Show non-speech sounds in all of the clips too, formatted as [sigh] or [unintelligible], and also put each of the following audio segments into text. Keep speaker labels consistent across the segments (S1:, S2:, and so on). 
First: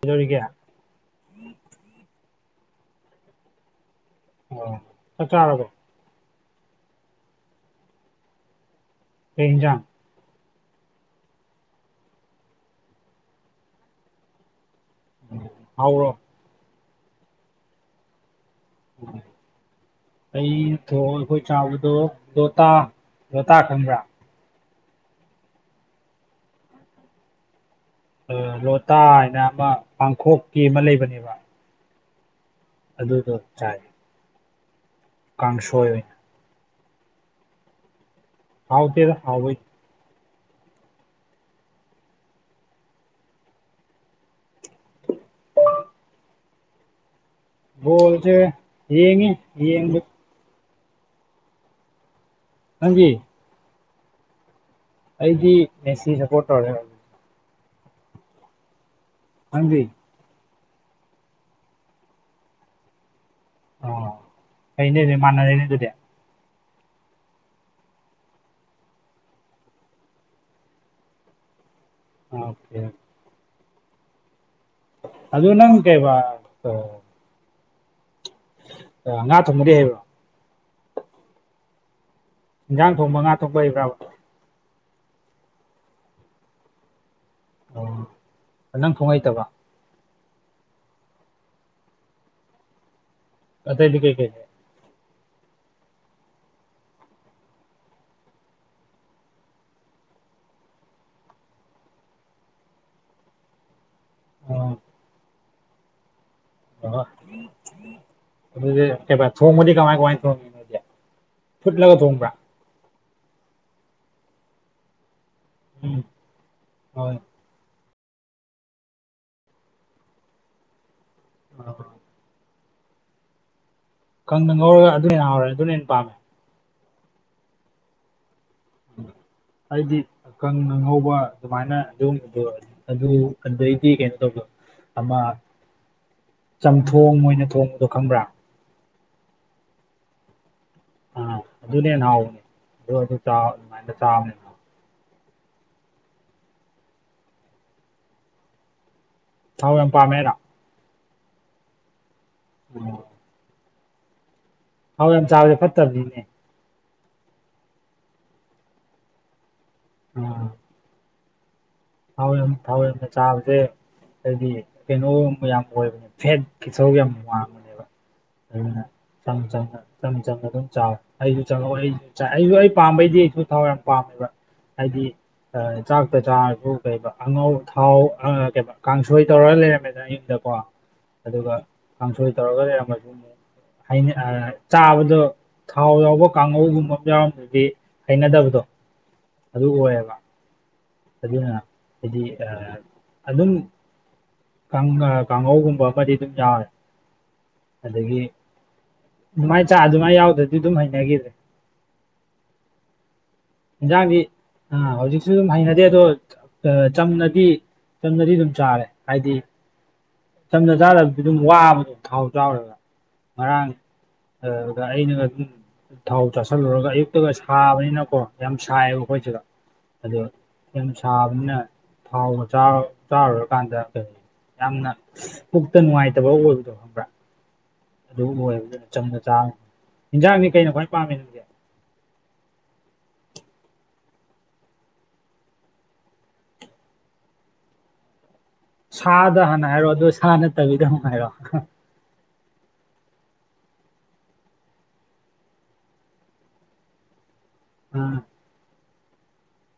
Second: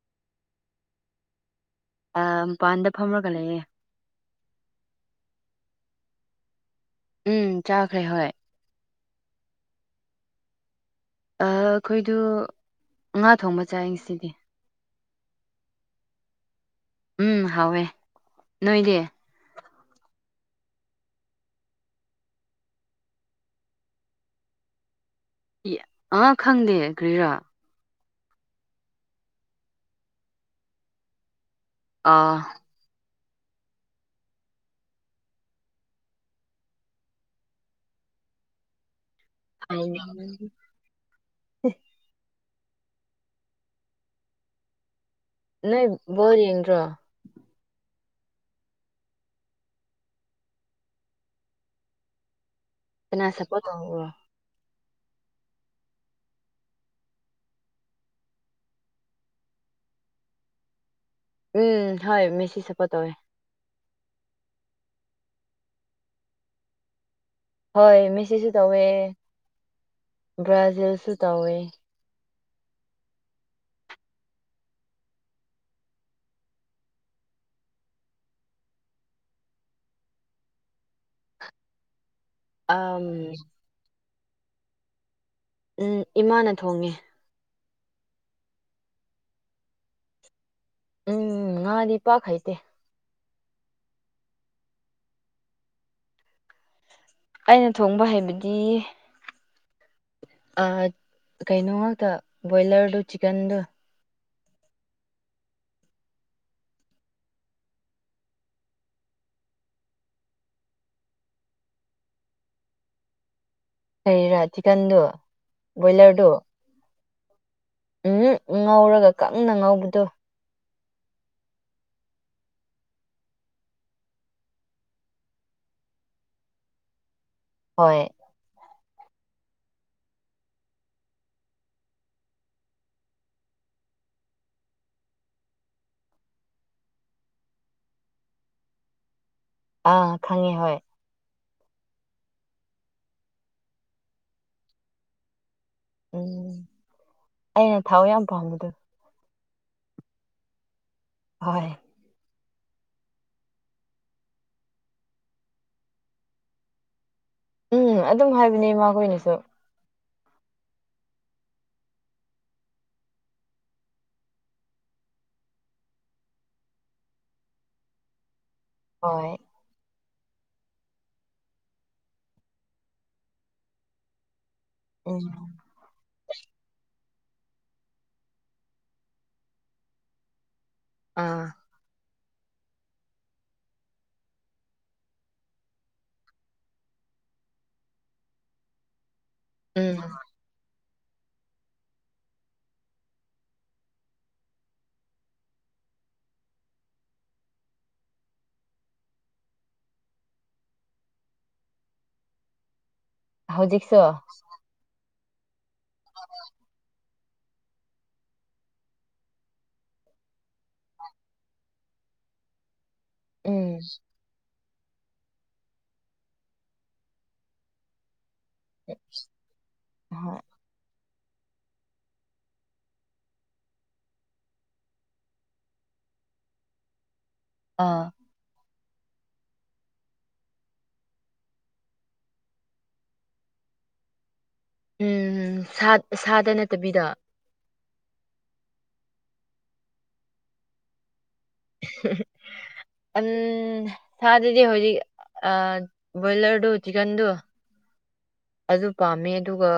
S1: ꯀꯩꯗꯧꯔꯤꯒ‌ꯦ
S2: ꯑꯥ ꯃꯄꯥꯟꯗ ꯐꯝꯔꯒ ꯂꯩꯌꯦ
S1: ꯑꯣ ꯆꯥꯛ ꯆꯥꯔꯕꯣ
S2: ꯎꯝ ꯆꯥꯈ꯭ꯔꯦ ꯍꯣꯏ
S1: ꯀꯩ ꯏꯟꯖꯥꯡ
S2: ꯑ‌ ꯑꯩꯈꯣꯏꯗꯨ ꯉꯥ ꯊꯣꯡꯕ ꯆꯥꯏ ꯉꯁꯤꯗꯤ
S1: ꯍꯥꯎꯕ꯭ꯔ‌ꯣ
S2: ꯎꯝ ꯍꯥꯎꯋꯦ ꯅꯣꯏꯗꯤ
S1: ꯑꯩ ꯊꯣꯡꯉ‌ꯦ ꯑꯩꯈꯣꯏ ꯆꯥꯎꯕꯗꯣ ꯂꯣꯇꯥ ꯂꯣꯇꯥ ꯈꯪꯕ꯭ꯔꯥ
S2: ꯏꯌꯥ ꯑꯥ ꯈꯪꯗꯦ ꯀꯔꯤꯔꯥ
S1: ꯑ‌ ꯂꯣꯇꯥ ꯍꯥꯏꯅ ꯑꯃ ꯄꯥꯡꯈꯣꯛꯀꯤ ꯑꯃ ꯂꯩꯕꯅꯦꯕ
S2: ꯑꯥ
S1: ꯑꯗꯨꯗꯣ ꯆꯥꯏ ꯀꯥꯡꯁꯣꯏ ꯑꯣꯏꯅ ꯍꯥꯎꯇ‌ꯦꯗ ꯍꯥꯎꯕꯩ
S2: [unintelligible] ꯅꯣꯏ ꯕꯣꯜ ꯌꯦꯡꯗ꯭ꯔꯣ
S1: ꯕꯣꯜꯖ‌ꯦ ꯌꯦꯡꯉꯤ ꯌꯦꯡꯕꯩ ꯅꯪꯒꯤ
S2: ꯀꯅꯥ ꯁꯞꯄꯣꯔꯠ ꯇꯧꯕ꯭ꯔꯣ
S1: ꯑꯩꯗꯤ ꯃꯦꯁꯤ ꯁꯞꯄꯣꯔꯠ ꯇꯧꯔꯦ ꯅꯪꯗꯤ
S2: ꯎꯝ ꯍꯣꯏ ꯃꯦꯁꯤ ꯁꯞꯄ‌ꯣꯔꯠ ꯇꯧꯋꯦ
S1: ꯑꯣ ꯑꯩꯩꯅꯦ ꯑꯗꯨꯅꯦ ꯃꯥꯟꯅꯔ‌ꯦꯅꯦ ꯑꯗꯨꯗꯤ
S2: ꯍꯣꯏ ꯃꯦꯁꯤꯁꯨ ꯇꯧꯋꯦ ꯕ꯭ꯔꯥꯖꯤꯜꯁꯨ ꯇꯧꯋꯦ
S1: ꯑꯣꯀꯦ ꯑꯗꯨ ꯅꯪ ꯀꯩꯕ ꯑ ꯉꯥ ꯊꯣꯡꯕꯗꯤ ꯍꯩꯕ꯭ꯔ‌ꯣ ꯏꯟꯖꯥꯡ
S2: ꯑꯝ
S1: ꯊꯣꯡꯕ ꯉꯥ ꯊꯣꯡꯕ ꯍꯩꯕ꯭ꯔꯕ
S2: ꯎꯝ ꯏꯃꯥꯅ ꯊꯣꯡꯉꯦ
S1: ꯑꯣ ꯅꯪ ꯊꯣꯡ ꯍꯩꯇꯕ
S2: ꯎꯝ ꯉꯥꯗꯤ ꯄꯥꯛ ꯍꯩꯇꯦ
S1: ꯑꯇꯩꯗꯤ ꯀꯩ ꯀꯩ ꯍꯩ
S2: ꯑꯩꯅ ꯊꯣꯡꯕ ꯍꯩꯕꯗꯤ ꯑꯥ ꯀꯩꯅꯣ ꯉꯥꯛꯇ ꯕꯣꯏꯂ꯭ꯔꯗꯨ ꯆꯤꯛꯀꯟꯗꯨ
S1: ꯑꯣ ꯑꯣꯍꯥ ꯑꯗꯨꯗꯤ ꯀꯩꯕ ꯊꯣꯡꯕꯗꯤ ꯀꯃꯥꯏ ꯀꯃꯥꯏ ꯊꯣꯡꯉꯤ ꯅꯣꯢꯗꯤ ꯐꯨꯠꯂꯒ ꯊꯣꯡꯕ꯭ꯔꯥ
S2: ꯀꯩꯔꯥ ꯆꯤꯛꯀꯟꯗꯨ
S1: ꯎꯝ
S2: ꯕꯣꯏꯂꯔꯗꯨ
S1: ꯍꯣꯏ
S2: ꯎꯝ ꯉꯧꯔꯒ ꯀꯪꯅ ꯉꯧꯕꯗꯣ
S1: ꯇꯥꯕ꯭ꯔꯣ ꯀꯪꯅ ꯉꯧꯔꯒ ꯑꯗꯨ ꯍꯦꯟꯅ ꯍꯥꯎꯔꯦ ꯑꯗꯨꯅ ꯍꯦꯟꯅ ꯄꯥꯝꯃꯦ
S2: ꯍꯣꯏ
S1: ꯑꯩꯗꯤ ꯀꯪꯅ ꯉꯧꯕ ꯑꯗꯨꯃꯥꯏꯅ ꯑꯗꯨꯒꯨꯝꯕꯗꯣ ꯑꯗꯨ ꯑꯗꯩꯗꯤ ꯀꯩꯅꯣ ꯇꯧꯕꯗꯣ ꯑꯃ ꯆꯝꯊꯣꯡ ꯑꯣꯏꯅ ꯊꯣꯡꯕꯗꯣ ꯈꯪꯕ꯭ꯔꯥ
S2: ꯑꯥ ꯈꯪꯉꯦ ꯍꯣꯏ
S1: ꯑꯥ ꯑꯗꯨꯅ ꯍꯦꯟꯅ ꯍꯥꯎꯕꯅꯦ ꯑꯗꯨ ꯑꯗꯨ ꯆꯥꯎ ꯑꯗꯨꯃꯥꯏꯅ ꯆꯥꯕꯅꯦ
S2: ꯎꯝ ꯑꯩꯅ ꯊꯥꯎ ꯌꯥꯝ ꯄꯥꯝꯕꯗꯣ
S1: ꯊꯥꯎ ꯌꯥꯝ ꯄꯥꯝꯃꯦ ꯍꯥꯢꯔꯣ
S2: ꯍꯣꯏ
S1: ꯎꯝ ꯊꯥꯎ ꯌꯥꯝ ꯆꯥꯕꯖꯦ ꯐꯠꯇꯝꯅꯤꯅꯦ
S2: ꯎꯝ ꯑꯗꯨꯝ ꯍꯥꯏꯕꯅꯦ ꯏꯃꯥꯈꯣꯏꯅꯁꯨ
S1: ꯎꯝ ꯊꯥꯎ ꯌꯥꯝ ꯊꯥꯎ ꯌꯥꯝꯅ ꯆꯥꯕꯖꯦ ꯍꯥꯏꯗꯤ ꯀꯩꯅꯣ ꯒꯨꯝꯕ ꯌꯥꯝ ꯑꯣꯏꯕꯅꯦ ꯐꯦꯠꯀꯤ ꯁꯔꯨꯛ ꯌꯥꯝ ꯋꯥꯡꯕꯅꯦꯕ ꯑꯗꯨꯅ
S2: ꯍꯣꯏ
S1: ꯆꯝ ꯆꯝꯅ ꯆꯝ ꯆꯝꯅ ꯑꯗꯨꯝ ꯆꯥꯎ ꯑꯩꯖꯨ ꯆꯪꯉꯛꯑꯣ ꯑꯩꯖꯨ ꯆꯥꯥꯏ ꯑꯩꯖꯨ ꯑꯩ ꯄꯥꯝꯕꯩꯗꯤ ꯑꯩꯁꯨ ꯊꯥꯎ ꯌꯥꯝ ꯄꯥꯝꯃꯦꯕ ꯍꯥꯏꯗꯤ
S2: ꯎꯝ
S1: ꯑ ꯆꯥꯛꯇ ꯆꯥꯔꯖꯨ ꯀꯩꯑꯕ ꯑꯉꯧ ꯊꯥꯎ ꯑ ꯀꯩꯅꯣ ꯀꯥꯡꯁꯣꯏ ꯇꯧꯔꯒ ꯂꯩꯔꯝꯃꯦꯗꯅ ꯑꯌꯨꯛꯇꯀꯣ
S2: ꯑꯥ
S1: ꯑꯗꯨꯒ ꯀꯥꯡꯁꯣꯏ ꯇꯧꯔꯒ ꯂꯩꯔꯝꯃꯁꯨ ꯑꯃꯨꯛ ꯍꯥꯏꯅꯛ ꯑ ꯆꯥꯕꯗꯣ ꯊꯥꯎ ꯌꯥꯎꯕ ꯀꯥꯡꯉꯧꯒꯨꯝꯕ ꯑꯃ ꯌꯥꯎꯔꯝꯗ꯭ꯔꯗꯤ ꯍꯩꯅꯗꯕꯗꯣ ꯑꯗꯨ
S2: ꯎꯝ
S1: ꯑꯣꯏꯌꯦꯕ ꯑꯗꯨꯅ ꯍꯥꯏꯗꯤ ꯑꯥ ꯑꯗꯨꯝ ꯀꯪ ꯑ ꯀꯥꯡꯍꯧꯒꯨꯝꯕ ꯑꯃꯗꯤ ꯑꯗꯨꯝ ꯌꯥꯎꯔꯦ ꯑꯗꯒꯤ ꯑꯗꯨꯃꯥꯏ ꯆꯥ ꯑꯗꯨꯃꯥꯏ ꯌꯥꯎꯗ꯭ꯔꯗꯤ ꯑꯗꯨꯝ ꯍꯩꯅꯒꯤꯗ꯭ꯔꯦ
S2: ꯍꯧꯖꯤꯛꯁꯨ
S1: ꯍꯤꯟꯖꯥꯡꯗꯤ ꯑꯥ ꯍꯧꯖꯤꯛꯁꯨ ꯑꯗꯨꯝ ꯍꯩꯅꯗꯦ ꯑꯗꯣ ꯑ ꯆꯝꯅꯗꯤ ꯆꯝꯅꯗꯤ ꯑꯗꯨꯝ ꯆꯥꯔꯦ ꯍꯥꯏꯗꯤ ꯆꯝꯅ ꯆꯥꯗꯕꯗꯤ ꯑꯗꯨꯝ ꯋꯥꯕꯗ ꯊꯥꯎ ꯆꯥꯎꯔꯨꯔꯒ ꯉꯔꯥꯡ
S2: ꯎꯝ
S1: ꯑꯥ ꯑꯗ ꯑꯩꯅꯒ ꯑꯗꯨꯝ ꯊꯥꯎ ꯆꯥꯁꯜꯂꯨꯔꯒ ꯑꯌꯨꯛꯇꯒ ꯁꯥꯕꯅꯤꯅꯀꯣ ꯌꯥꯝ ꯁꯥꯏꯌꯦꯕ ꯑꯩꯈꯣꯏꯁꯤꯗ ꯑꯗꯨ
S2: ꯍꯣꯏ
S1: ꯌꯥꯝ ꯁꯥꯕꯅꯤꯅ ꯊꯥꯎꯒ ꯆꯥꯔ ꯆꯥꯔꯨꯔꯀꯥꯟꯗ ꯀꯩ ꯌꯥꯝꯅ ꯄꯨꯛꯇ ꯅꯨꯡꯉꯥꯏꯇꯕ ꯑꯣꯏꯕꯗꯣ ꯈꯪꯕ꯭ꯔꯥ
S2: ꯑꯥ
S1: ꯑꯗꯨꯒꯨꯝꯕ ꯑꯣꯏꯕꯅꯤꯅ ꯆꯝꯅ ꯆꯥꯕ ꯍꯤꯟꯖꯥꯡꯗꯤ ꯀꯩꯅ ꯈ꯭ꯋꯥꯏ ꯄꯥꯝꯃꯤ
S2: ꯎꯝ ꯁꯥ ꯁꯥꯗ ꯅꯠꯇꯕꯤꯗ
S1: ꯁꯥꯗ ꯍꯥꯟꯅ ꯍꯥꯏꯔꯣ ꯑꯗꯨ ꯁꯥ ꯅꯠꯇꯕꯤꯗ ꯑꯃꯨꯛ ꯍꯥꯏꯔꯣ
S2: ꯑꯟ ꯁꯥꯗꯗꯤ ꯍꯧꯖꯤꯛ ꯑ ꯕꯣꯏꯂꯔꯗꯣ ꯆꯤꯀꯟꯗꯨ
S1: ꯎꯝ
S2: ꯑꯗꯨ ꯄꯥꯝꯃꯦ ꯑꯗꯨꯒ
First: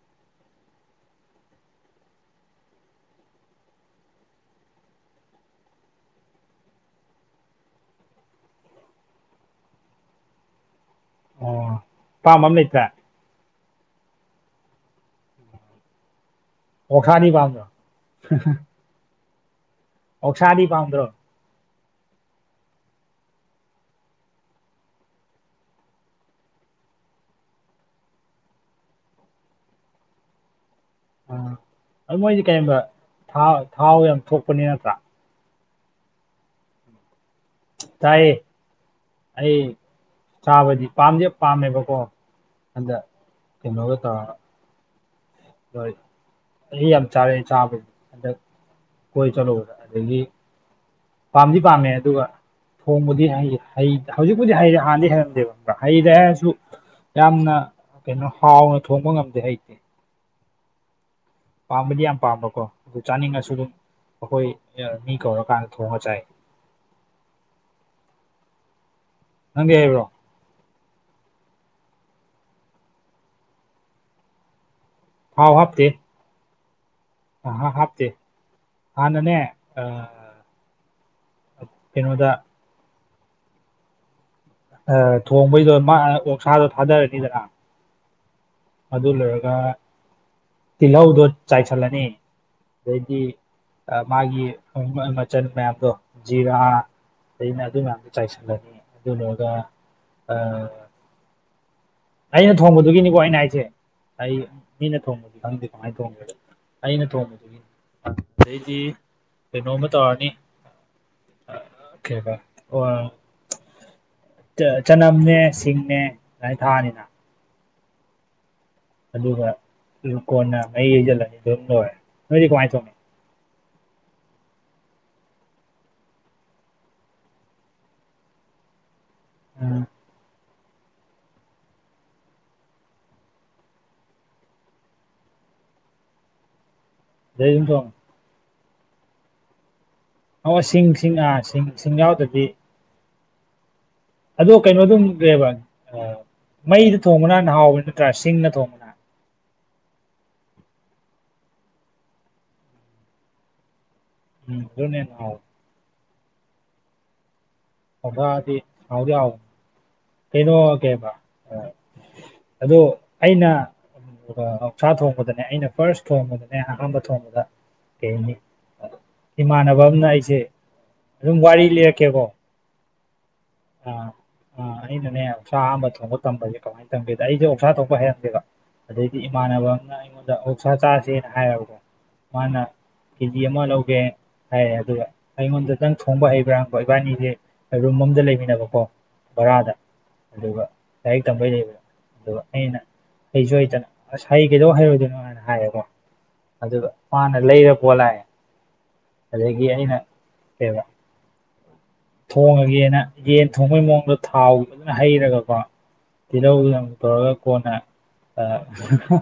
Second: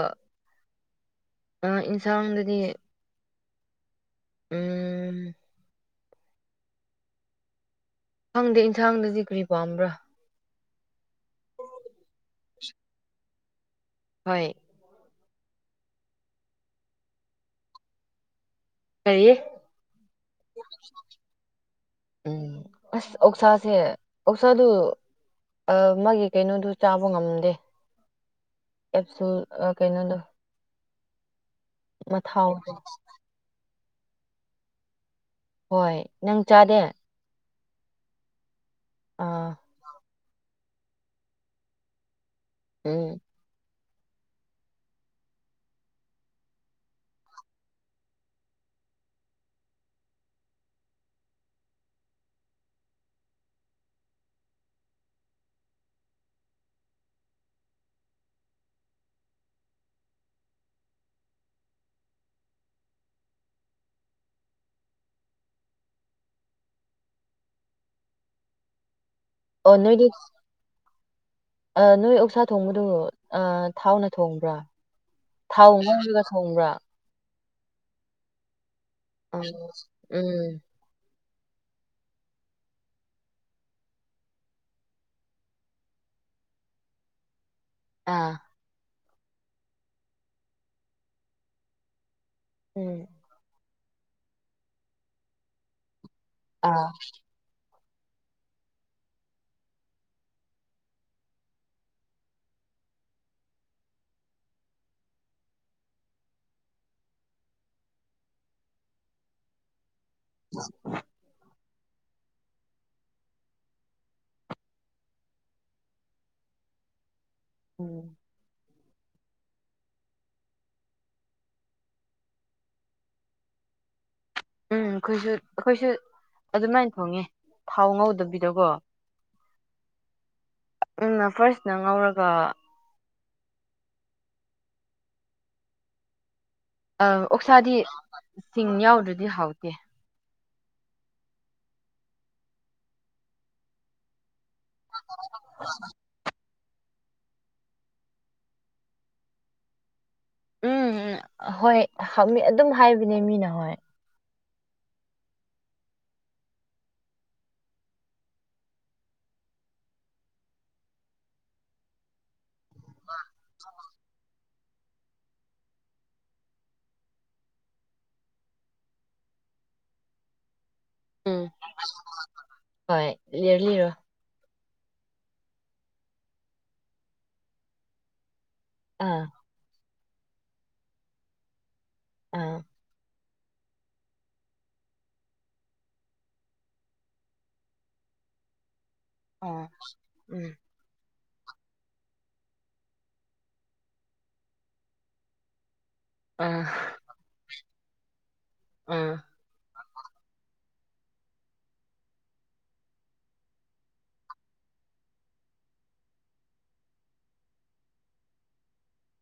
S2: ꯑ ꯏꯟꯁꯥꯡꯗꯗꯤ꯫ ꯎꯝ ꯈꯪꯗꯦ ꯏꯟꯁꯥꯡꯗꯗꯤ ꯀꯔꯤ ꯄꯥꯝꯕ꯭ꯔꯥ꯫
S1: ꯑꯣ ꯄꯥꯝꯕ ꯑꯝ ꯂꯩꯇ꯭ꯔꯦ꯫
S2: ꯍꯣꯏ
S1: ꯑꯣꯛꯁꯥꯗꯤ ꯄꯥꯝꯕꯔ꯭꯫
S2: ꯀꯔꯤꯌꯦ
S1: ꯑꯣꯛꯁꯥꯗꯤ ꯄꯥꯝꯗ꯭ꯔꯣ
S2: ꯎꯝ ꯑꯁ ꯑꯣꯛꯁꯥꯁꯦ ꯑꯣꯛꯁꯥꯗꯨ꯫ ꯑꯥ ꯃꯥꯒꯤ ꯀꯩꯅꯣꯗꯨ ꯆꯥꯕ ꯉꯝꯗꯦ꯫ ꯑꯦꯞꯁꯁꯨꯜ ꯑꯥ ꯀꯩꯅꯣꯗꯣ꯫
S1: ꯑ ꯑꯗꯨ ꯃꯣꯏꯗꯤ
S2: ꯃꯊꯥꯎꯗꯣ
S1: ꯀꯩꯒꯨꯝꯕ ꯊꯥ ꯊꯥꯎ ꯌꯥꯝ ꯊꯣꯛꯄꯅꯤ ꯅꯠꯇ꯭ꯔꯥ꯫
S2: ꯍꯣꯏ ꯅꯪ ꯆꯥꯗꯦ꯫
S1: ꯆꯥꯏꯌꯦ
S2: ꯑꯥ
S1: ꯑꯩ ꯆꯥꯕꯗꯤ ꯄꯥꯝꯗꯤ ꯄꯥꯝꯃꯦꯕꯀꯣ꯫ ꯍꯟꯗꯛ
S2: ꯎꯝ
S1: ꯀꯩꯅꯣꯒ ꯇꯧꯔꯒ ꯫ ꯂꯣꯏ ꯑꯩ ꯌꯥꯝ ꯆꯥꯔꯑꯦ ꯆꯥꯕꯗꯤ ꯍꯟꯗꯛ ꯀꯣꯏ ꯆꯠꯂꯨꯕꯗ ꯑꯗꯒꯤ ꯄꯥꯝꯗꯤ ꯄꯥꯝꯃꯦ ꯑꯗꯨꯒ ꯊꯣꯡꯕꯗꯤ ꯍꯩ ꯍꯩ ꯍꯧꯖꯤꯛꯄꯨꯗꯤ ꯍꯩꯔꯦ ꯍꯥꯟꯅꯗꯤ ꯍꯩꯔꯝꯗꯦꯕ ꯈꯪꯕꯔ꯭ꯥ ꯍꯩꯔꯦ ꯍꯥꯏꯔꯁꯨ꯫ ꯌꯥꯝꯅ ꯀꯩꯅꯣ ꯍꯥꯎꯅ ꯊꯣꯡꯕ ꯉꯝꯗꯦ ꯍꯩꯇꯦ꯫ ꯄꯥꯝꯕꯗꯤ ꯌꯥꯝ ꯄꯥꯝꯕꯀꯣ ꯑꯗꯨ ꯆꯥꯅꯤꯡꯉꯁꯨ ꯗꯨꯝ ꯑꯩꯈꯣꯏ ꯑ ꯃꯤ ꯀꯧꯔꯀꯥꯟꯗ ꯊꯣꯡꯉ ꯆꯥꯏ꯫ ꯅꯪꯗꯤ
S2: ꯑꯣ
S1: ꯍꯩꯕ꯭ꯔꯣ
S2: ꯅꯣꯏꯗꯤ ꯑꯥ ꯅꯣꯏ ꯑꯣꯛꯁꯥ ꯊꯣꯡꯕꯗꯨ ꯊꯥꯎꯅ ꯊꯣꯡꯕ꯭ꯔꯥ꯫ ꯊꯥꯎ ꯉꯧꯔꯒ ꯊꯣꯡꯕ꯭ꯔꯥ꯫
S1: ꯑꯍ ꯍꯥꯞꯇꯦ ꯍꯥꯟꯅꯅꯦ
S2: ꯎꯝ
S1: ꯑ
S2: ꯎꯝ
S1: ꯑ ꯀꯩꯅꯣꯗ꯫ ꯑ ꯊꯣꯡꯕꯩꯗꯣ ꯃꯥ ꯑꯣꯛꯁꯥꯗꯣ ꯊꯥꯗꯔꯅꯤꯗꯅ
S2: ꯑꯥ
S1: ꯑꯗꯨ ꯂꯣꯏꯔꯒ ꯇꯤꯜꯍꯧꯗꯣ ꯆꯥꯏꯁꯜꯂꯅꯤ
S2: ꯎꯝ
S1: ꯑꯗꯩꯗꯤ ꯑ ꯃꯥꯒꯤ ꯊꯣꯡꯕ ꯃꯆꯜ ꯃꯌꯥꯝꯗꯣ ꯖꯤꯔꯥ
S2: ꯑꯥ
S1: ꯗꯩꯅ ꯑꯗꯨ ꯃꯌꯥꯝꯗꯨ ꯆꯥꯏꯁꯜꯂꯅꯤ ꯑꯗꯨ ꯂꯣꯏꯔꯒ ꯑꯥ ꯑꯩꯅ ꯊꯣꯡꯕꯗꯨꯒꯤꯅꯤꯀꯣ ꯑꯩꯅ ꯍꯥꯏꯁꯦ ꯑꯩ ꯃꯤꯅ ꯊꯣꯡꯕꯗꯤ ꯈꯪꯗꯦ ꯀꯃꯥꯏꯅ ꯊꯣꯡꯒꯦꯗꯣ ꯑꯩꯅ ꯊꯣꯡꯕꯗꯨꯒꯤ ꯑꯗꯩꯗꯤ ꯀꯩꯅꯣꯝꯃ ꯇꯧꯔꯅꯤ
S2: [inaudible]
S1: ꯀꯩꯕꯥ ꯑꯣꯑ ꯇ ꯆꯅꯝꯅꯦ ꯁꯤꯡꯅꯦ ꯑꯗꯨꯃꯥꯏꯅ ꯊꯥꯛꯑꯅꯤꯅ
S2: ꯎꯝ
S1: ꯑꯗꯨꯒ ꯗꯨ ꯀꯣꯟꯅ ꯃꯍꯤ ꯍꯩꯖꯤꯜꯂꯅꯤ ꯑꯗꯨꯝ ꯂꯣꯏꯔꯦ ꯅꯣꯏꯗꯤ ꯀꯃꯥꯏ ꯊꯣꯡꯉꯤ ꯫
S2: ꯎꯝ ꯑꯩꯈꯣꯏꯁꯨ ꯑꯩꯈꯣꯏꯁꯨ ꯑꯗꯨꯃꯥꯏꯟ ꯊꯣꯡꯉꯦ ꯊꯥꯎ ꯉꯧꯗꯕꯤꯗꯒꯣ ꯫
S1: ꯎꯝ
S2: ꯎꯝ ꯅ ꯐꯔꯁꯅ ꯉꯧꯔꯒ꯫ ꯑ
S1: ꯑꯗꯩ ꯑꯗꯨꯝ
S2: ꯑꯣꯛꯁꯥꯗꯤ
S1: ꯊꯣꯡꯉꯤ
S2: ꯁꯤꯡ ꯌꯥꯎꯗ꯭ꯔꯗꯤ ꯍꯥꯎꯇꯦ꯫
S1: ꯑꯣ ꯁꯤꯡꯁꯤꯡ ꯑꯥ ꯁꯤꯡ ꯁꯤꯡ ꯌꯥꯎꯗ꯭ꯔꯗꯤ ꯑꯗꯣ ꯀꯩꯅꯣꯗꯨꯝ ꯀꯩꯌꯦꯕ ꯑꯥ ꯃꯩꯗ ꯊꯣꯡꯕꯅ ꯍꯦꯟ ꯍꯥꯎꯕ ꯅꯠꯇ꯭ꯔꯥ ꯁꯤꯡꯅ ꯊꯣꯡꯕ
S2: ꯎꯝ ꯎꯝ ꯍꯣꯏ ꯍꯃꯤ ꯑꯗꯨꯝ ꯍꯥꯏꯕꯅꯦ ꯃꯤꯅ ꯍꯣꯏ꯫
S1: ꯎꯝ [unintelligible] ꯑꯣꯕꯗꯤ ꯍꯥꯎꯗꯤ ꯍꯥꯎ ꯀꯩꯅꯣꯒꯦꯕ ꯑꯥ ꯑꯗꯣ ꯑꯩꯅ [unintelligible] ꯁꯥ ꯊꯣꯡꯕꯗꯅꯦ ꯑꯩꯅ ꯐꯥꯔꯁ ꯊꯣꯡꯕꯗꯅꯦ ꯑꯍꯥꯟꯕ ꯊꯣꯡꯕꯗ ꯀꯩ ꯍꯥꯏꯅꯤ ꯏꯃꯥꯟꯅꯕ ꯑꯃꯅ ꯑꯩꯁꯦ ꯑꯗꯨꯝ
S2: ꯎꯝ
S1: ꯋꯥꯔꯤ ꯂꯤꯔꯛꯀꯦꯀꯣ
S2: ꯍꯣꯏ ꯂꯤꯔꯂꯤꯔꯣ
S1: ꯑꯥ ꯑꯥ ꯑꯩꯅꯅꯦ ꯑꯣꯛꯁꯥ ꯑꯍꯥꯟꯕ ꯊꯣꯡꯕ ꯇꯝꯕꯁꯦ ꯀꯃꯥꯏꯅ ꯇꯝꯒꯦꯗ ꯑꯩꯖ‍ꯦ ꯑꯣꯁꯥ ꯊꯣꯡꯕ ꯍꯩꯔꯝꯗꯦꯕ ꯑꯗꯩꯗꯤ
S2: ꯑꯥ
S1: ꯏꯃꯥꯟꯅꯕ ꯑꯃꯅ ꯑꯩꯉꯣꯟꯗ ꯑꯣꯛꯁꯥ ꯆꯥꯖ‌ꯦꯅ ꯍꯥꯏꯔꯕꯀꯣ
S2: ꯑꯥ
S1: ꯃꯥꯅ ꯀꯦꯖꯤ ꯑꯃ ꯂꯧꯒꯦ ꯍꯥꯏꯔꯦ ꯑꯗꯨꯒ ꯑꯩꯉꯣꯟꯗꯇꯪ ꯊꯣꯡꯕ ꯍꯩꯕ꯭ꯔꯥ ꯍꯪꯕ ꯏꯕꯥꯅꯤꯖ‌ꯦ ꯔꯨꯝ ꯑꯝꯗ ꯂꯩꯃꯤꯟꯅꯕꯀꯣ
S2: ꯑꯣ
S1: ꯕꯔꯥꯗ
S2: ꯎꯝ
S1: ꯑꯗꯨꯒ ꯂꯥꯏꯔꯤꯛ ꯇꯝꯕꯩ ꯂꯩꯕꯗ ꯑꯗꯨꯒ ꯑꯩꯅ ꯍꯩꯁꯨ ꯍꯩꯇꯅ ꯑꯁ ꯍꯩ ꯀꯩꯗꯧ ꯍꯩꯔꯣꯏꯗꯣꯏꯅꯣ ꯍꯥꯏꯅ ꯍꯥꯏꯔ‌ꯦꯀꯣ
S2: ꯑꯥ
S1: ꯑꯗꯨꯒ ꯃꯥꯅ ꯂꯩꯔ ꯄꯨꯔꯥ ꯂꯥꯛꯑꯦ
S2: ꯑꯥ
S1: ꯑꯗꯒꯤ ꯑꯩꯅ ꯀꯩꯕ ꯊꯣꯡꯉꯒꯦꯅ ꯌꯦꯟ ꯊꯣꯡꯕꯩ ꯃꯑꯣꯡꯗꯣ ꯊꯥꯎ ꯐꯖꯥꯅ ꯍꯩꯔꯒꯀꯣ ꯇꯤꯜꯍꯧꯅ ꯇꯧꯔꯒ ꯀꯣꯟꯅ ꯍꯍ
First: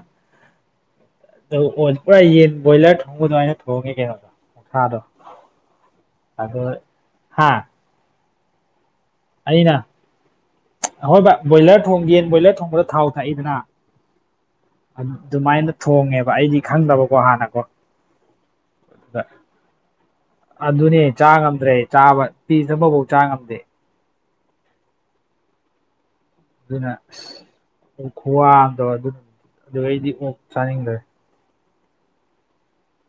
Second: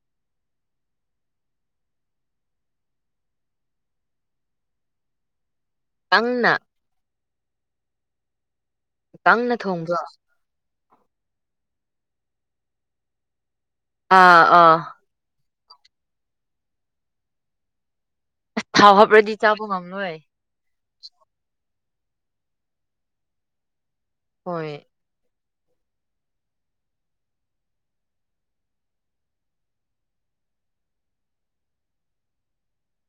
S1: ꯑꯗꯨ ꯑꯣ ꯄꯨꯔꯥ ꯌꯦꯟ ꯕꯣꯏꯂꯔ ꯊꯣꯡꯕ ꯗꯨꯃꯥꯏꯅ ꯊꯣꯡꯉ‌ꯦ ꯀꯩꯅꯣ ꯑꯣꯛꯁꯥꯗꯣ
S2: ꯀꯪꯅ
S1: ꯑꯗꯣ ꯍꯥꯥ
S2: ꯀꯪꯅ ꯊꯣꯡꯕ꯭ꯔꯣ
S1: ꯑꯍꯣꯏ ꯕꯥ ꯕꯣꯏꯂꯔ ꯊꯣꯡꯒꯦꯅ ꯕꯣꯏꯂꯔ ꯊꯣꯡꯕꯗ ꯊꯥꯎ ꯊꯥꯛꯏꯗꯅ
S2: ꯑꯥ ꯑꯥ
S1: ꯑꯗꯨꯃꯥꯏꯅ ꯊꯣꯡꯉꯦꯕ ꯑꯩꯗꯤ ꯈꯪꯗꯕꯀꯣ ꯍꯥꯟꯅꯀꯣ
S2: ꯊꯥꯎ
S1: ꯑꯗꯨꯗ
S2: ꯍꯞꯔꯗꯤ ꯆꯥꯕ ꯉꯝꯂꯣꯏ
S1: ꯑꯗꯨꯅꯦ ꯆꯥ ꯉꯝꯗ꯭ꯔꯦ ꯆꯥꯕ ꯄꯤꯁ ꯑꯃꯐꯧ ꯆꯥ ꯉꯝꯗꯦ
S2: ꯍ‌ꯣꯏ
S1: ꯑꯗꯨꯅ ꯑꯁ ꯈꯨꯋꯥꯝꯗ ꯑꯗꯨ ꯑꯗꯨꯗꯩꯗꯤ ꯑꯣꯛ ꯆꯥꯅꯤꯡꯗ꯭ꯔꯦ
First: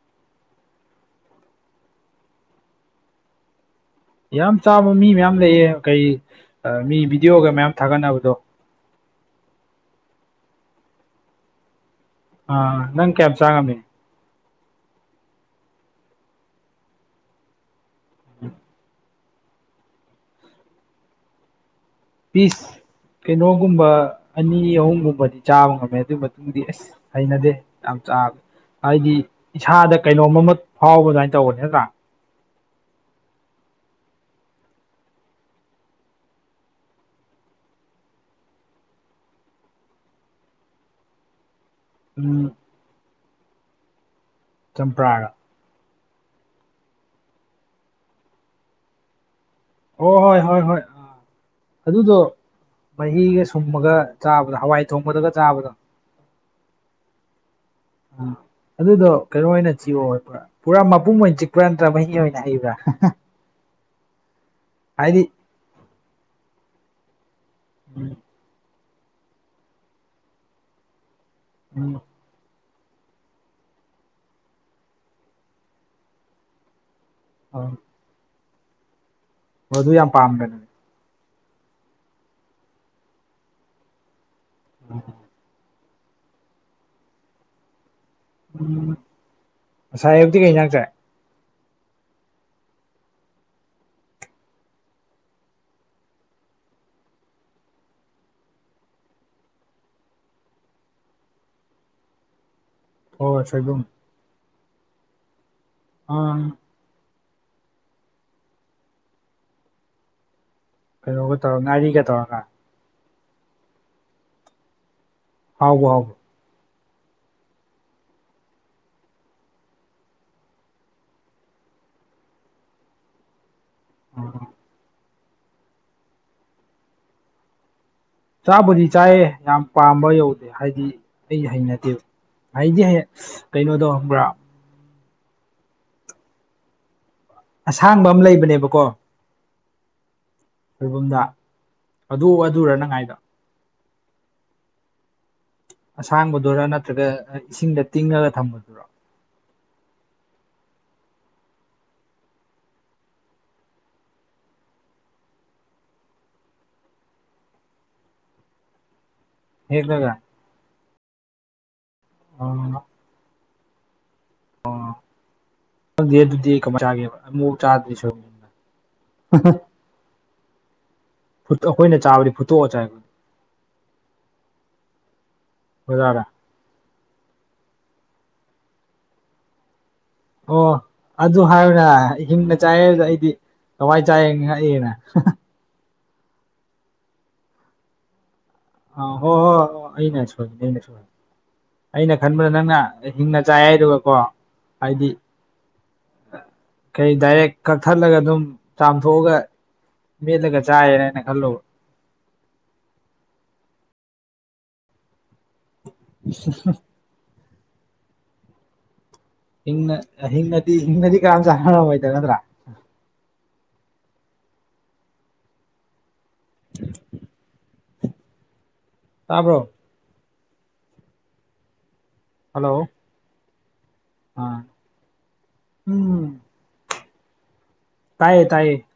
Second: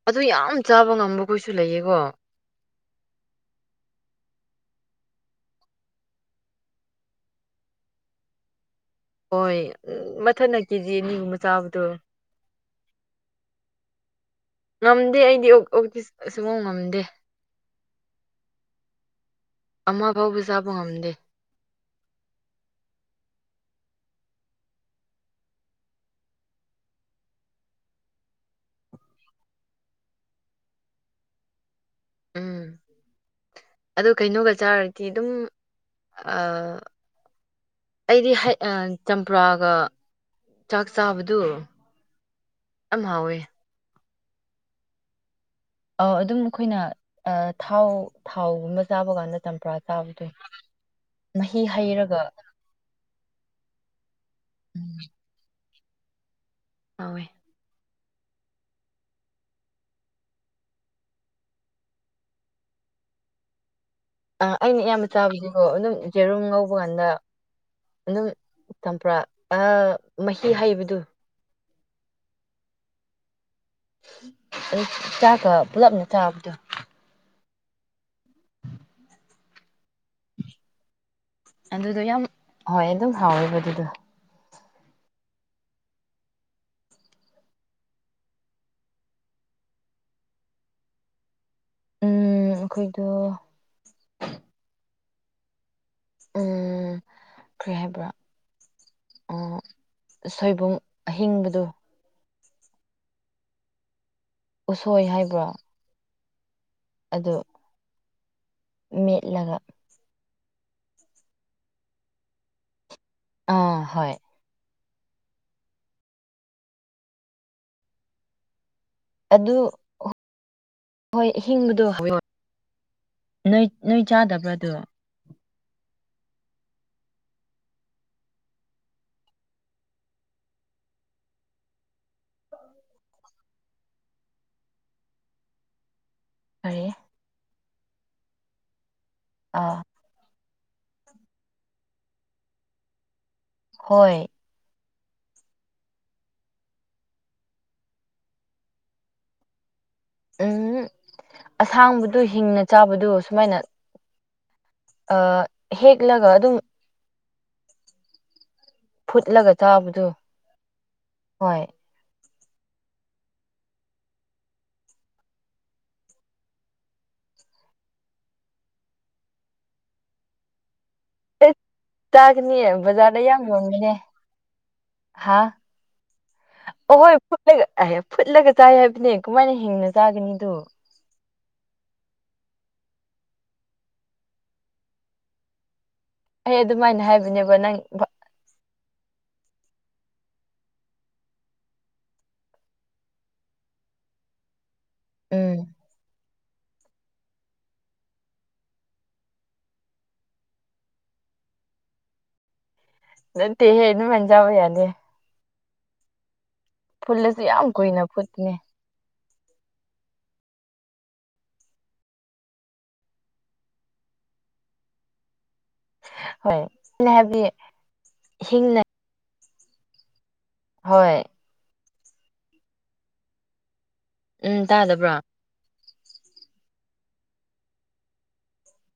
S2: ꯑꯗꯨ ꯌꯥꯝ ꯆꯥꯕ ꯉꯝꯕ ꯈꯣꯏꯁꯨ ꯂꯩꯌꯦꯀꯣ
S1: ꯌꯥꯝ ꯆꯥꯕ ꯃꯤ ꯃꯌꯥꯝ ꯂꯩꯌꯦ ꯀꯩ ꯃꯤ ꯚꯤꯗꯤꯑꯣꯒ ꯃꯌꯥꯝ ꯊꯥꯒꯠꯅꯕꯗꯣ
S2: ꯍꯣꯏ ꯎ ꯃꯊꯟꯅ ꯀꯦꯖꯤ ꯑꯅꯤꯒꯨꯝꯕ ꯆꯥꯕꯗꯣ
S1: ꯑ ꯅꯪ ꯀꯌꯥꯝ ꯆꯥꯉꯝꯃꯤ
S2: ꯉꯝꯗꯦ ꯑꯩꯗꯤ ꯑꯣꯛ ꯑꯣꯇꯤ ꯑꯁ ꯁꯨꯛꯉꯝ ꯉꯝꯗꯦ
S1: ꯎꯝ
S2: ꯑꯃ ꯐꯥꯎꯕ ꯆꯥꯕ ꯉꯝꯗꯦ
S1: ꯄꯤꯁ ꯀꯩꯅꯣꯒꯨꯝꯕ ꯑꯅꯤ ꯑꯍꯨꯝꯒꯨꯝꯕꯗꯤ ꯆꯥꯕ ꯉꯝꯃꯦ ꯑꯗꯨꯒꯤ ꯃꯇꯨꯡꯗꯤ ꯑꯁ ꯍꯩꯅꯗꯦ ꯌꯥꯝ ꯆ ꯍꯥꯏꯗꯤ ꯏꯁꯥꯗ ꯀꯩꯅꯣꯝ ꯑꯃ ꯐꯥꯎꯕ ꯑꯗꯨꯃꯥꯏꯅ ꯇꯧꯕ ꯅꯠꯇꯔꯥ [inaudible]
S2: ꯑꯗꯣ ꯀꯩꯅꯣꯒ ꯆꯥꯔꯗꯤ ꯑꯗꯨꯝ ꯑ ꯑꯩꯗꯤ ꯍꯩ ꯆꯝꯄ꯭ꯔꯥꯒ ꯆꯥꯛ ꯆꯥꯕꯗꯨ
S1: ꯎꯝ
S2: ꯌꯥꯝ ꯍꯥꯎꯋꯦ
S1: ꯆꯝꯄ꯭ꯔꯥꯒ
S2: ꯑ ꯑꯗꯨꯝ ꯑꯩꯈꯣꯏꯅ ꯑꯥ ꯊꯥꯎ ꯊꯥꯎꯒꯨꯝꯕ ꯆꯥꯕ ꯀꯥꯟꯗ ꯆꯝꯄ꯭ꯔꯥ
S1: ꯑꯣ
S2: ꯆꯥꯕꯗꯨ
S1: ꯍꯣꯏ ꯍꯣꯏ ꯍꯣꯏ ꯑꯥ
S2: ꯃꯍꯤ
S1: ꯑꯗꯨꯗꯣ
S2: ꯍꯩꯔꯒ
S1: ꯃꯍꯤꯒ ꯁꯨꯝꯃꯒ ꯆꯥꯕꯗꯣ ꯍꯋꯥꯏ
S2: ꯎꯝ
S1: ꯊꯣꯡꯕꯗꯒ ꯆꯥꯕꯗꯣ
S2: ꯍꯥꯎꯋ‌ꯦ
S1: ꯎꯝ ꯑꯗꯨꯗꯣ ꯀꯩꯅꯣ ꯑꯣꯏꯅ ꯊꯤꯌꯣ ꯍꯥꯏꯕ ꯄꯨꯔꯥ ꯃꯄꯨꯝ ꯑꯣꯏꯅ ꯆꯤꯛꯄ꯭ꯔꯥ ꯅꯠꯇ꯭ꯔꯥ ꯃꯍꯤ ꯑꯣꯏꯅ ꯍꯩꯕ꯭ꯔꯥ
S2: ꯑꯥ ꯑꯩꯅ ꯑꯌꯥꯝꯕ
S1: ꯍꯥꯏꯗꯤ
S2: ꯆꯥꯒꯤꯅꯤꯀꯣ ꯑꯗꯨꯝ ꯖ‌ꯦꯔꯨꯝ ꯉꯧꯕ ꯀꯥꯟꯗ
S1: ꯎꯝ
S2: ꯗꯨꯝ ꯇꯝꯄ꯭ꯔꯥ ꯑꯥ ꯃꯍꯤ ꯍꯩꯕꯗꯨ
S1: ꯎꯝ
S2: ꯆꯥꯛꯀ ꯄꯨꯂꯞꯅ ꯆꯥꯕꯗꯣ
S1: ꯑꯣ ꯍꯣ ꯑꯗꯨ ꯌꯥꯝ ꯄꯥꯝꯒꯅꯨ
S2: ꯑꯗꯨꯗꯣ ꯌꯥꯝ ꯍꯣꯏ ꯑꯗꯨꯝ ꯍꯥꯎꯋꯦꯕ ꯗꯨꯗꯣ
S1: ꯑ ꯉꯁꯥꯏ ꯑꯌꯨꯛꯇꯤ ꯀꯩ ꯍꯤꯡꯖꯥꯡ ‌ꯆꯥꯏ
S2: ꯎꯝ ꯑꯈꯣꯏꯗꯣ ꯎꯝ ꯀ꯭ꯔꯤ ꯍꯥꯏꯕ꯭ꯔꯥ ꯁꯣꯏꯕꯨꯝ ꯑꯍꯤꯡꯕꯗꯣ
S1: ꯑꯣ ꯁꯣꯏꯕꯨꯝ
S2: ꯎꯁꯣꯏ ꯍꯥꯏꯕ꯭ꯔꯣ
S1: ꯑꯪ
S2: ꯑꯗꯨ ꯃꯦꯠꯂꯒ
S1: ꯀꯩꯅꯣꯒ ꯇꯧꯔ ꯉꯥꯔꯤꯒ ꯇꯧꯔꯒ
S2: ꯑꯥ ꯍꯣꯏ
S1: ꯍꯥꯎꯕꯨ ꯍꯥꯎꯕ꯭ꯔꯣ
S2: ꯑꯗꯨ ꯍꯣꯏ ꯑꯍꯤꯡꯕꯗꯣ ꯅꯣꯏ ꯅꯣꯏ
S1: ꯑꯣ
S2: ꯆꯥꯗꯕ꯭ꯔꯥ ꯗꯨ
S1: ꯆꯥꯕꯨꯗꯤ ꯆꯥꯏꯌꯦ ꯌꯥꯝ ꯄꯥꯝꯕ ꯌꯧꯗꯦ ꯍꯥꯏꯗꯤ ꯑꯩ ꯍꯩꯅꯗꯦꯕ ꯍꯩꯗꯤ ꯍꯩꯌꯦ ꯀꯩꯅꯣꯗꯣ ꯄꯨꯔꯥ
S2: ꯐꯩꯌꯦ
S1: ꯑꯁꯥꯡꯕ ꯑꯃ ꯂꯩꯕꯅꯦꯕꯀꯣ
S2: ꯑꯥ
S1: ꯁꯣꯏꯕꯨꯝꯗ ꯑꯗꯨ ꯑꯗꯨꯔꯥ ꯅꯪ ꯍꯥꯏꯗꯣ
S2: ꯍꯣꯏ
S1: ꯑꯁꯥꯡꯕꯗꯨꯔꯥ ꯅꯠꯇ꯭ꯔꯒ ꯏꯁꯤꯡꯗ ꯇꯤꯡꯉꯒ ꯊꯝꯕꯗꯨꯔꯥ
S2: ꯑꯁꯥꯡꯕꯗꯣ ꯍꯤꯡꯅ ꯆꯥꯕꯗꯨ ꯁꯨꯃꯥꯏꯅ ꯑꯥ ꯍꯦꯛꯂꯒ ꯑꯗꯨꯝ ꯐꯨꯠꯂꯒ ꯆꯥꯕꯗꯣ
S1: ꯍꯦꯛꯂꯒ
S2: ꯍꯣꯏ
S1: ꯑꯣ ꯑꯣ ꯈꯪꯗꯦ ꯑꯗꯨꯗꯤ ꯀꯃꯥꯏ ꯆꯥꯒꯦꯕ ꯑꯃꯨꯛ ꯆꯥꯗ꯭ꯔꯤ ꯑꯩꯁꯨ [unintelligible]
S2: ꯏꯁ
S1: ꯐꯨꯠ ꯑꯩꯈꯣꯏꯅ ꯆꯥꯕꯗꯤ
S2: ꯆꯥꯒꯅꯤ
S1: ꯐꯨꯠꯇꯣꯛꯑ ꯆꯥꯏ
S2: ꯕꯖꯥꯔꯗ ꯌꯥꯝ ꯌꯣꯟꯕꯅꯦ ꯍꯥ
S1: ꯕꯖꯥꯔꯗ
S2: ꯑꯣꯍꯣꯏ ꯐꯨꯠꯂꯒ ꯑꯥꯏ ꯐꯨꯠꯂꯒ ꯆꯥꯏ ꯍꯥꯏꯕꯅꯦ ꯀꯃꯥꯏꯅ ꯍꯤꯡꯅ ꯆꯥꯒꯅꯤꯗꯨ
S1: ꯑꯣ ꯑꯗꯨ ꯍꯥꯏꯑꯣꯅ ꯍꯤꯡꯅ ꯆꯥꯏ ꯍꯥꯏꯗꯨꯗ ꯑꯩꯗꯤ ꯀꯃꯥꯏ ꯆꯥꯏ ꯉꯛꯏꯅ
S2: ꯑꯩ ꯑꯗꯨꯃꯥꯏꯅ ꯍꯥꯏꯕꯅꯦꯕ ꯅꯪ
S1: ꯑ ꯍꯣ ꯍꯣ ꯑꯩꯅ ꯁ‌ꯣꯏꯕꯅ‌ꯦ ꯑꯩꯅ ꯁ‌ꯣꯏꯕꯅ‌ꯦ ꯑꯩꯅ ꯈꯟꯕꯅ ꯅꯪꯅ ꯍꯤꯡꯅ ꯆꯥꯏ ꯍꯥꯏꯗꯨꯀꯣ ꯍꯥꯏꯗꯤ
S2: ꯎꯝ
S1: ꯀꯩ ꯗꯥꯏꯔꯦꯛ ꯀꯛꯊꯠꯂꯒ ꯑꯗꯨꯝ ꯆꯥꯝꯊꯣꯛꯑꯒ ꯃꯦꯠꯂꯒ ꯆꯥꯏꯌꯦꯅ ꯈꯜꯂꯨꯕ
S2: ꯅꯠꯇꯦꯍꯦ ꯗꯨꯃꯥꯏ ꯆꯕ ꯌꯥꯗꯦ
S1: [inaudible]
S2: ꯐꯨꯠꯂꯁꯨ ꯌꯥꯝ ꯀꯨꯏꯅ ꯐꯨꯠꯇꯤꯌ‌ꯦ
S1: ꯍꯤꯡꯅ ꯍꯤꯡꯅꯗꯤ ꯍꯤꯡꯅꯗꯤ ꯀꯅꯥꯝ ꯆꯥꯟꯅꯔꯝꯃ‌ꯣꯏꯗ ꯅꯠꯇ꯭ꯔꯥ
S2: ꯍꯣꯏ ꯑꯩꯅ ꯍꯥꯏꯕꯗꯤ ꯍꯤꯡꯅ
S1: ꯇꯥꯕ꯭ꯔꯣ
S2: ꯍꯣꯏ
S1: ꯍꯜꯂꯣ
S2: ꯎꯝ
S1: ꯑꯥ
S2: ꯇꯥꯗꯕ꯭ꯔ‌ꯣ
S1: ꯎꯝ ꯇꯥꯏꯌꯦ ꯇꯥꯏꯌꯦ